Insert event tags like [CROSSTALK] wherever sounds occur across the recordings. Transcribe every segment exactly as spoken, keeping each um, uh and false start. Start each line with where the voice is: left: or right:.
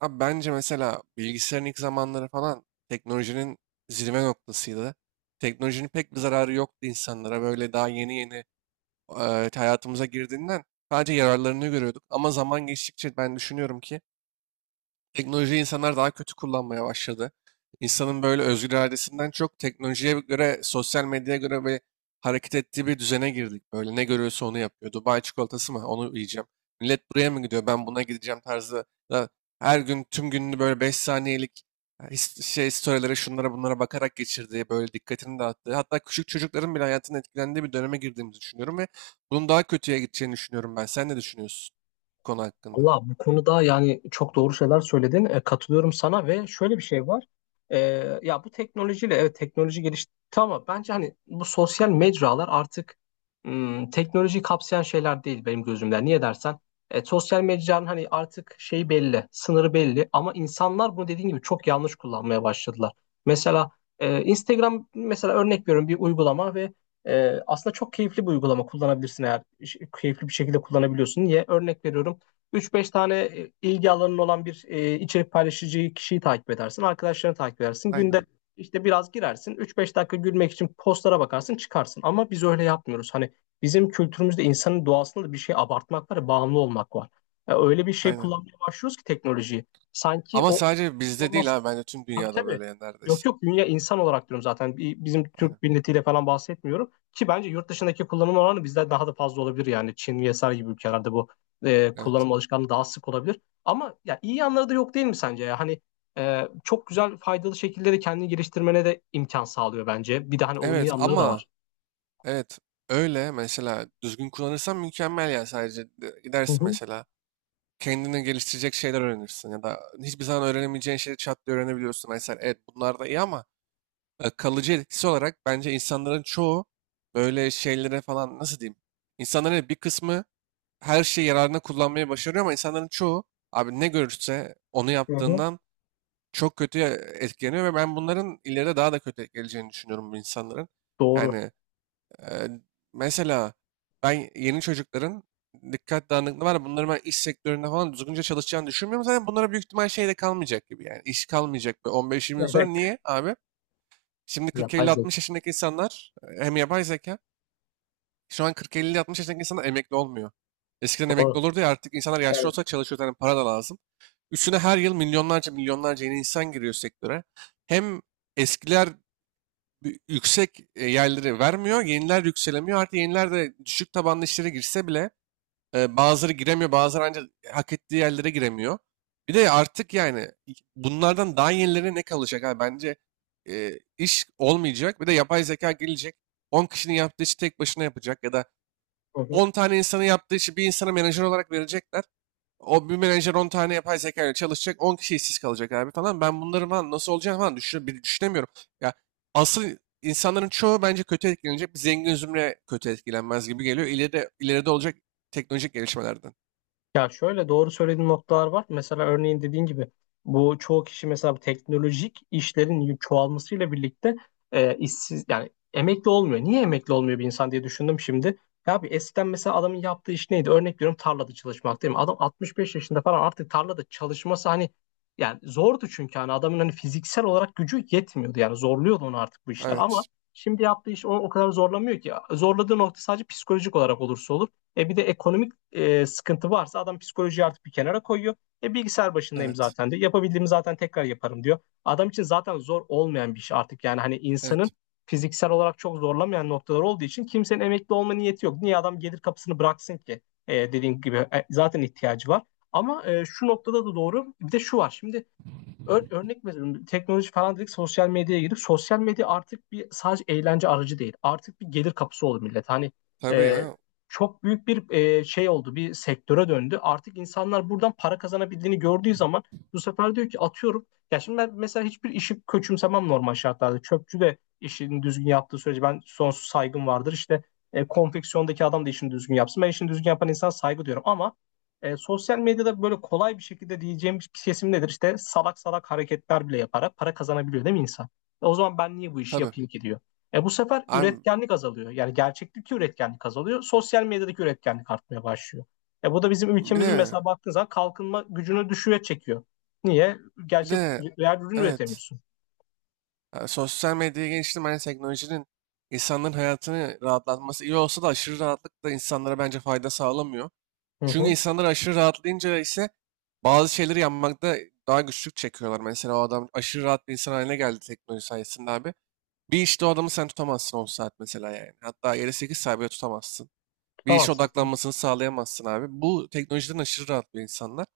right: Abi bence mesela bilgisayarın ilk zamanları falan teknolojinin zirve noktasıydı. Teknolojinin pek bir zararı yoktu insanlara. Böyle daha yeni yeni e, hayatımıza girdiğinden sadece yararlarını görüyorduk. Ama zaman geçtikçe ben düşünüyorum ki Teknolojiyi insanlar daha kötü kullanmaya başladı. İnsanın böyle özgür iradesinden çok teknolojiye göre, sosyal medyaya göre böyle hareket ettiği bir düzene girdik. Böyle ne görüyorsa onu yapıyor. Dubai çikolatası mı? Onu yiyeceğim. Millet buraya mı gidiyor? Ben buna gideceğim tarzı. da Her gün tüm gününü böyle beş saniyelik e, his- şey storylere şunlara bunlara bakarak geçirdiği, böyle dikkatini dağıttığı, hatta küçük çocukların bile hayatının etkilendiği bir döneme girdiğimizi düşünüyorum ve bunun daha kötüye gideceğini düşünüyorum ben. Sen ne düşünüyorsun bu konu hakkında?
left: Valla bu konuda yani çok doğru şeyler söyledin. E, katılıyorum sana ve şöyle bir şey var. E, ya bu teknolojiyle evet teknoloji gelişti ama bence hani bu sosyal mecralar artık hmm, teknolojiyi kapsayan şeyler değil benim gözümden. Niye dersen e, sosyal mecranın hani artık şeyi belli, sınırı belli ama insanlar bunu dediğin gibi çok yanlış kullanmaya başladılar. Mesela e, Instagram mesela örnek veriyorum bir uygulama ve e, aslında çok keyifli bir uygulama kullanabilirsin eğer keyifli bir şekilde kullanabiliyorsun. Niye? Örnek veriyorum. üç beş tane e, ilgi alanın olan bir e, içerik paylaşıcı kişiyi takip edersin. Arkadaşlarını takip edersin.
right: Aynen,
left: Günde işte biraz girersin. üç beş dakika gülmek için postlara bakarsın çıkarsın. Ama biz öyle yapmıyoruz. Hani bizim kültürümüzde insanın doğasında da bir şey abartmak var ya, bağımlı olmak var. Ya öyle bir şey
right: aynen.
left: kullanmaya başlıyoruz ki teknolojiyi. Sanki
right: Ama
left: o
right: sadece bizde değil
left: olmaz.
right: ha, bence tüm
left: Tabii,
right: dünyada
left: tabii.
right: böyle yani
left: Yok,
right: neredeyse.
left: yok, dünya insan olarak diyorum zaten. Bi- Bizim
right: Aynen.
left: Türk milletiyle falan bahsetmiyorum. Ki bence yurt dışındaki kullanım oranı bizden daha da fazla olabilir yani. Çin vesaire gibi ülkelerde bu e,
right: Evet.
left: kullanım alışkanlığı daha sık olabilir. Ama ya iyi yanları da yok değil mi sence ya? Hani e, çok güzel faydalı şekilde de kendini geliştirmene de imkan sağlıyor bence. Bir de hani olumlu
right: Evet,
left: yanları da
right: ama
left: var.
right: evet, öyle mesela düzgün kullanırsan mükemmel yani sadece de-
left: Hı
right: gidersin
left: hı,
right: mesela kendini geliştirecek şeyler öğrenirsin ya da hiçbir zaman öğrenemeyeceğin şeyleri çat diye öğrenebiliyorsun. Mesela evet, bunlar da iyi ama e, kalıcı etkisi olarak bence insanların çoğu böyle şeylere falan nasıl diyeyim? İnsanların evet, bir kısmı her şeyi yararına kullanmayı başarıyor ama insanların çoğu abi ne görürse onu
left: hı hı.
right: yaptığından çok kötü etkileniyor ve ben bunların ileride daha da kötü geleceğini düşünüyorum bu insanların.
left: Doğru.
right: Yani e, mesela ben yeni çocukların dikkat dağınıklığı var. Ya, bunların ben iş sektöründe falan düzgünce çalışacağını düşünmüyorum. Zaten bunlara büyük ihtimal şey de kalmayacak gibi yani. İş kalmayacak bir on beş yirmi yıl sonra.
left: Evet.
right: Niye abi? Şimdi
left: Yapay zeka.
right: kırk elli-altmış yaşındaki insanlar e, hem yapay zeka şu an kırk elli-altmış yaşındaki insanlar emekli olmuyor. Eskiden emekli
left: Doğru.
right: olurdu ya, artık insanlar yaşlı
left: Evet.
right: olsa çalışıyor. Yani para da lazım. Üstüne her yıl milyonlarca milyonlarca yeni insan giriyor sektöre. Hem eskiler bir- yüksek e, yerleri vermiyor, yeniler yükselemiyor. Artık yeniler de düşük tabanlı işlere girse bile e, bazıları giremiyor, bazıları ancak hak ettiği yerlere giremiyor. Bir de artık yani bunlardan daha yenilerine ne kalacak abi? Bence e, iş olmayacak. Bir de yapay zeka gelecek. On kişinin yaptığı işi tek başına yapacak ya da
left: Hı hı.
right: on tane insanın yaptığı işi bir insana menajer olarak verecekler. O bir menajer on tane yapay zeka ile çalışacak. on kişi işsiz kalacak abi falan. Ben bunların falan nasıl olacağını falan düşün, bir düşünemiyorum. Ya, asıl insanların çoğu bence kötü etkilenecek. Bir zengin zümre kötü etkilenmez gibi geliyor. İleride, ileride olacak teknolojik gelişmelerden.
left: Ya şöyle doğru söylediğin noktalar var. Mesela örneğin dediğin gibi bu çoğu kişi mesela bu teknolojik işlerin çoğalmasıyla birlikte e, işsiz yani emekli olmuyor. Niye emekli olmuyor bir insan diye düşündüm şimdi. Ya bir eskiden mesela adamın yaptığı iş neydi? Örnek veriyorum tarlada çalışmak değil mi? Adam altmış beş yaşında falan artık tarlada çalışması hani yani zordu, çünkü hani adamın hani fiziksel olarak gücü yetmiyordu. Yani zorluyordu onu artık bu işler, ama
right: Evet.
left: şimdi yaptığı iş onu o kadar zorlamıyor ki. Zorladığı nokta sadece psikolojik olarak olursa olur. E bir de ekonomik e, sıkıntı varsa adam psikolojiyi artık bir kenara koyuyor. E bilgisayar başındayım
right: Evet.
left: zaten diyor. Yapabildiğimi zaten tekrar yaparım diyor. Adam için zaten zor olmayan bir iş artık. Yani hani insanın
right: Evet.
left: fiziksel olarak çok zorlamayan noktalar olduğu için kimsenin emekli olma niyeti yok. Niye adam gelir kapısını bıraksın ki? E, dediğim gibi e, zaten ihtiyacı var. Ama e, şu noktada da doğru. Bir de şu var. Şimdi Ör- örnek veriyorum, teknoloji falan dedik, sosyal medyaya girip sosyal medya artık bir sadece eğlence aracı değil, artık bir gelir kapısı oldu millet. Hani
right: Tabii
left: e,
right: ya.
left: çok büyük bir e, şey oldu, bir sektöre döndü artık. İnsanlar buradan para kazanabildiğini gördüğü zaman bu sefer diyor ki, atıyorum, ya şimdi ben mesela hiçbir işi köçümsemem normal şartlarda, çöpçü de işini düzgün yaptığı sürece ben sonsuz saygım vardır. İşte e, konfeksiyondaki adam da işini düzgün yapsın, ben işini düzgün yapan insan saygı diyorum, ama e, sosyal medyada böyle kolay bir şekilde, diyeceğim bir kesim nedir? İşte salak salak hareketler bile yaparak para kazanabiliyor değil mi insan? E, o zaman ben niye bu işi
right: Tabii.
left: yapayım ki diyor. E, bu sefer
right: Abi
left: üretkenlik azalıyor. Yani gerçeklik üretkenlik azalıyor. Sosyal medyadaki üretkenlik artmaya başlıyor. E, bu da bizim
right: bir
left: ülkemizin,
right: de
left: mesela baktığın zaman, kalkınma gücünü düşüğe çekiyor. Niye?
right: bir
left: Gerçek,
right: de
left: real ürün
right: evet.
left: üretemiyorsun.
right: Ha, sosyal medyaya geçtim. Hani teknolojinin insanların hayatını rahatlatması iyi olsa da aşırı rahatlık da insanlara bence fayda sağlamıyor.
left: Hı
right: Çünkü
left: hı.
right: insanlar aşırı rahatlayınca ise bazı şeyleri yapmakta daha güçlük çekiyorlar. Mesela o adam aşırı rahat bir insan haline geldi teknoloji sayesinde abi. Bir işte o adamı sen tutamazsın on saat mesela yani. Hatta yeri sekiz saat bile tutamazsın. Bir işe
left: Tutamazsın, tabii.
right: odaklanmasını sağlayamazsın abi. Bu teknolojiden aşırı rahat bir insanlar.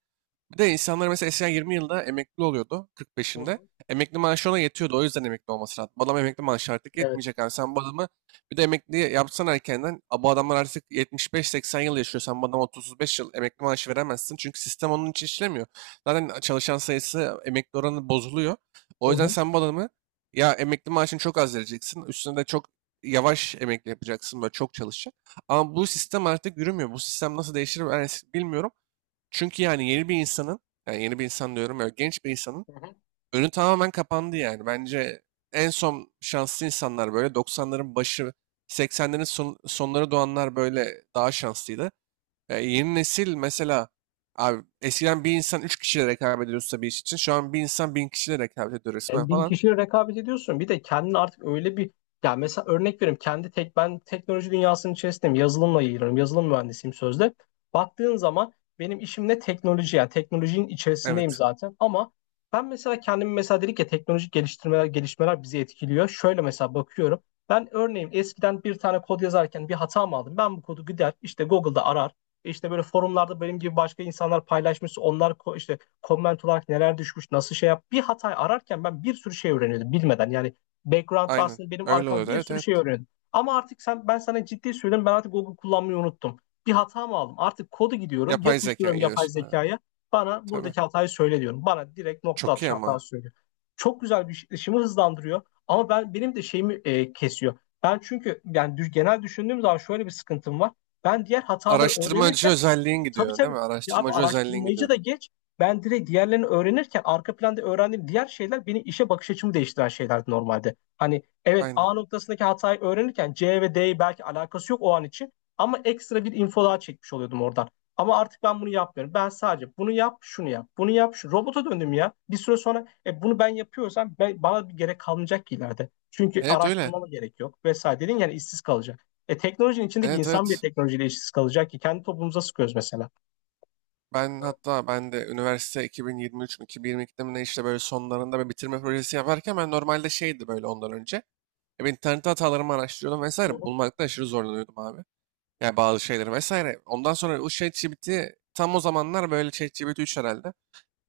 right: Bir de insanlar mesela eskiden yirmi yılda emekli oluyordu
left: Hı
right: kırk beşinde.
left: hı.
right: Emekli maaşı ona yetiyordu. O yüzden emekli olması lazım. Bu adam emekli maaşı artık
left: Evet.
right: yetmeyecek abi. Sen bu adamı bir de emekli yapsan erkenden. "A, Bu adamlar artık yetmiş beş seksen yıl yaşıyor. Sen bu adama otuz beş yıl emekli maaşı veremezsin. Çünkü sistem onun için işlemiyor. Zaten çalışan sayısı emekli oranı bozuluyor.
left: Hı
right: O yüzden
left: hı.
right: sen bu adamı ya emekli maaşını çok az vereceksin. Üstüne de çok yavaş emekli yapacaksın. Böyle çok çalışacak. Ama bu sistem artık yürümüyor. Bu sistem nasıl değişir ben es- bilmiyorum. Çünkü yani yeni bir insanın, yani yeni bir insan diyorum ya, genç bir insanın
left: Hı hı.
right: önü tamamen kapandı yani. Bence en son şanslı insanlar böyle doksanların başı, seksenlerin son- sonları doğanlar böyle daha şanslıydı. E, yeni nesil mesela abi eskiden bir insan üç kişiyle rekabet ediyorsa bir iş için şu an bir insan bin kişiyle rekabet ediyor resmen
left: E, bin
right: falan.
left: kişiyle rekabet ediyorsun. Bir de kendini artık öyle bir, ya mesela örnek vereyim, kendi tek ben teknoloji dünyasının içerisindeyim. Yazılımla ilgileniyorum. Yazılım mühendisiyim sözde. Baktığın zaman benim işim ne, teknoloji yani, teknolojinin içerisindeyim
right: Evet,
left: zaten, ama ben mesela kendimi, mesela dedik ya teknolojik geliştirmeler, gelişmeler bizi etkiliyor. Şöyle mesela bakıyorum. Ben örneğin eskiden bir tane kod yazarken bir hata mı aldım, ben bu kodu gider işte Google'da arar. İşte böyle forumlarda benim gibi başka insanlar paylaşmış. Onlar ko- işte comment olarak neler düşmüş, nasıl şey yap. Bir hatayı ararken ben bir sürü şey öğreniyordum bilmeden. Yani background'da
right: aynen.
left: aslında benim
right: Öyle
left: arkamda
right: oluyordu.
left: bir
right: Evet,
left: sürü
right: evet.
left: şey öğreniyordum. Ama artık sen, ben sana ciddi söylüyorum, ben artık Google kullanmayı unuttum. Bir hata mı aldım? Artık kodu gidiyorum,
right: Yapay zeka
left: yapıştırıyorum yapay
right: geliyorsun. Evet,
left: zekaya. Bana
right: tabii.
left: buradaki hatayı söyle diyorum. Bana direkt nokta
right: Çok iyi
left: atışı
right: ama.
left: hatası söylüyor. Çok güzel, bir işimi hızlandırıyor. Ama ben benim de şeyimi e, kesiyor. Ben çünkü yani genel düşündüğüm zaman şöyle bir sıkıntım var. Ben diğer hataları
right: Araştırmacı
left: öğrenirken.
right: özelliğin
left: Tabii,
right: gidiyor, değil
left: tabii.
right: mi?
left: Ya abi,
right: Araştırmacı özelliğin
left: araştırmacı
right: gidiyor.
left: da geç. Ben direkt diğerlerini öğrenirken arka planda öğrendiğim diğer şeyler, beni işe bakış açımı değiştiren şeylerdi normalde. Hani evet,
right: Aynen.
left: A noktasındaki hatayı öğrenirken C ve D'yi, belki alakası yok o an için, ama ekstra bir info daha çekmiş oluyordum oradan. Ama artık ben bunu yapmıyorum. Ben sadece bunu yap, şunu yap, bunu yap, şu robota döndüm ya. Bir süre sonra e, bunu ben yapıyorsam, ben, bana bir gerek kalmayacak ki ileride. Çünkü
right: Evet öyle.
left: araştırmama gerek yok, vesaire dedin, yani işsiz kalacak. E teknolojinin içindeki
right: Evet,
left: insan bir
right: evet.
left: teknolojiyle işsiz kalacak ki, kendi toplumumuza sıkıyoruz mesela.
right: Ben hatta ben de üniversite iki bin yirmi üç mü, iki bin yirmi ikide mi, ne, işte böyle sonlarında bir bitirme projesi yaparken ben normalde şeydi böyle ondan önce. E, ben internette hatalarımı araştırıyordum
left: Hı
right: vesaire.
left: hı.
right: Bulmakta aşırı zorlanıyordum abi. Yani bazı şeyleri vesaire. Ondan sonra o ChatGPT, tam o zamanlar böyle ChatGPT üç herhalde.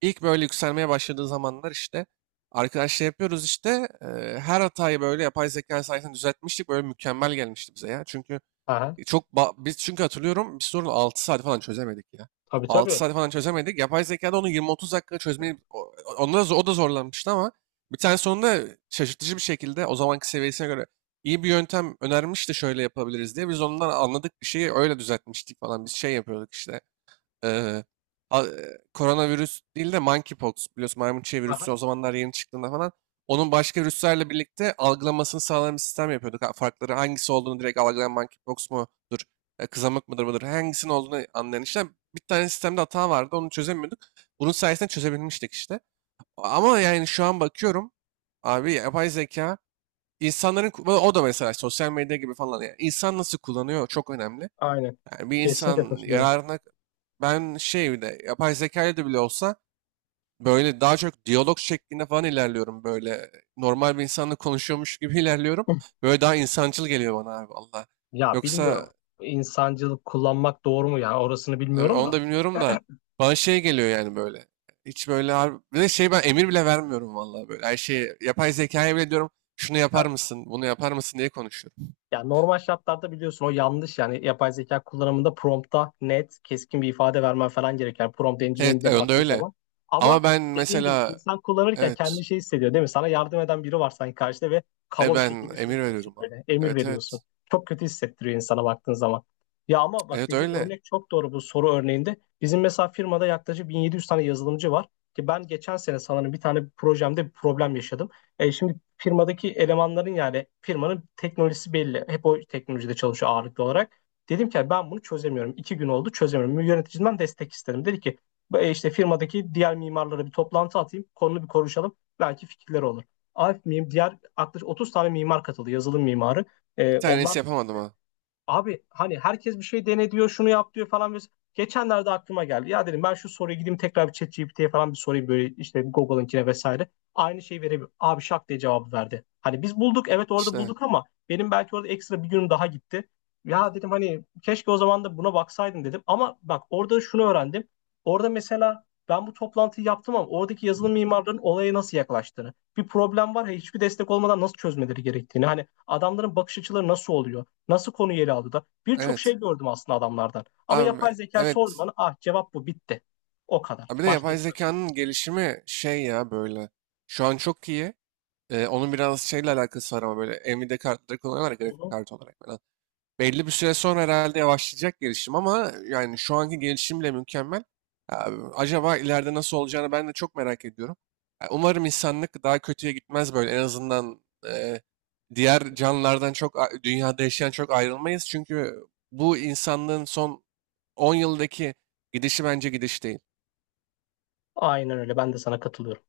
right: İlk böyle yükselmeye başladığı zamanlar işte arkadaşlar yapıyoruz işte e, her hatayı böyle yapay zeka sayesinde düzeltmiştik. Böyle mükemmel gelmişti bize ya. Çünkü
left: Aha,
right: E, Çok ba- biz çünkü hatırlıyorum bir sorunu altı saat falan çözemedik ya.
left: tabii,
right: Altı
left: tabii.
right: saat falan çözemedik. Yapay zekada onu yirmi otuz dakika çözmeyi o- onda da, o da zorlanmıştı ama bir tane sonunda şaşırtıcı bir şekilde o zamanki seviyesine göre iyi bir yöntem önermişti şöyle yapabiliriz diye. Biz ondan anladık bir şeyi öyle düzeltmiştik falan. Biz şey yapıyorduk işte. Ee, a- e, koronavirüs değil de monkeypox biliyorsun, maymun çiğ
left: Aha,
right: virüsü o zamanlar yeni çıktığında falan. Onun başka virüslerle birlikte algılamasını sağlayan bir sistem yapıyorduk. Ha, farkları hangisi olduğunu direkt algılayan monkeypox mudur, e, kızamık mıdır mıdır hangisinin olduğunu anlayan işte bir tane sistemde hata vardı, onu çözemiyorduk. Bunun sayesinde çözebilmiştik işte. Ama yani şu an bakıyorum abi yapay zeka insanların ku- o da mesela sosyal medya gibi falan yani insan nasıl kullanıyor çok önemli.
left: aynen.
right: Yani bir
left: Kesinlikle
right: insan
left: katılıyorum.
right: yararına ben şey, bir de yapay zeka ile de bile olsa böyle daha çok diyalog şeklinde falan ilerliyorum böyle. Normal bir insanla konuşuyormuş gibi [LAUGHS] ilerliyorum. Böyle daha insancıl geliyor bana abi valla.
left: Ya
right: Yoksa
left: bilmiyorum. İnsancılık kullanmak doğru mu, yani orasını
right: e,
left: bilmiyorum
right: onu
left: da.
right: da bilmiyorum da bana şey geliyor yani böyle. Hiç böyle abi. Bir de şey, ben emir bile vermiyorum valla böyle. Her şeyi yapay zekaya bile diyorum şunu yapar mısın, bunu yapar mısın diye konuşuyorum.
left: Ya normal şartlarda biliyorsun o yanlış, yani yapay zeka kullanımında prompta net keskin bir ifade vermen falan gerekiyor. Yani prompt
right: Evet,
left: engineering'e
right: e, onda
left: baktığı
right: öyle.
left: zaman.
right: Ama
left: Ama
right: ben
left: dediğin gibi
right: mesela
left: insan kullanırken
right: evet,
left: kendi şey hissediyor değil mi? Sana yardım eden biri var sanki karşıda ve
right: e
left: kaba bir
right: ben
left: şekilde şey
right: emir
left: yapıyorsun,
right: veriyorum abi.
left: böyle emir
right: Evet,
left: veriyorsun.
right: evet.
left: Çok kötü hissettiriyor insana baktığın zaman. Ya ama bak,
right: Evet
left: dediğin
right: öyle.
left: örnek çok doğru bu soru örneğinde. Bizim mesela firmada yaklaşık bin yedi yüz tane yazılımcı var. Ki ben geçen sene sanırım bir tane projemde bir problem yaşadım. E şimdi firmadaki elemanların, yani firmanın teknolojisi belli. Hep o teknolojide çalışıyor ağırlıklı olarak. Dedim ki ben bunu çözemiyorum. İki gün oldu çözemiyorum. Yöneticimden destek istedim. Dedi ki "E, işte firmadaki diğer mimarlara bir toplantı atayım. Konunu bir konuşalım. Belki fikirleri olur." Alp miyim? Diğer yaklaşık otuz tane mimar katıldı. Yazılım mimarı.
right: Bir
left: E, onlar
right: tanesi yapamadım ha.
left: Abi hani herkes bir şey dene diyor, şunu yap diyor falan. ves- Geçenlerde aklıma geldi. Ya dedim, ben şu soruyu gideyim tekrar bir ChatGPT'ye falan bir sorayım, böyle işte Google'ınkine vesaire. Aynı şeyi verebilir. Abi şak diye cevabı verdi. Hani biz bulduk, evet orada
right: İşte
left: bulduk, ama benim belki orada ekstra bir günüm daha gitti. Ya dedim, hani keşke o zaman da buna baksaydım dedim. Ama bak, orada şunu öğrendim. Orada mesela ben bu toplantıyı yaptım, ama oradaki yazılım mimarlarının olaya nasıl yaklaştığını, bir problem var ya, hiçbir destek olmadan nasıl çözmeleri gerektiğini, hani adamların bakış açıları nasıl oluyor? Nasıl konu ele aldı da? Birçok şey
right: evet.
left: gördüm aslında adamlardan. Ama
right: Abi
left: yapay zeka sordu
right: evet.
left: bana. Ah, cevap bu, bitti. O kadar.
right: Abi de
left: Başka
right: yapay
left: ekstra sorun.
right: zekanın gelişimi şey ya böyle. Şu an çok iyi. Ee, onun biraz şeyle alakası var ama böyle Nvidia kartları kullanıyorlar ya, grafik
left: Yok.
right: kartı olarak. Belli bir süre sonra herhalde yavaşlayacak gelişim ama yani şu anki gelişim bile mükemmel. Ya, acaba ileride nasıl olacağını ben de çok merak ediyorum. Ya, umarım insanlık daha kötüye gitmez böyle. En azından e, diğer canlılardan çok a- dünyada yaşayan çok ayrılmayız. Çünkü bu insanlığın son on yıldaki gidişi bence gidiş değil.
left: Aynen öyle. Ben de sana katılıyorum.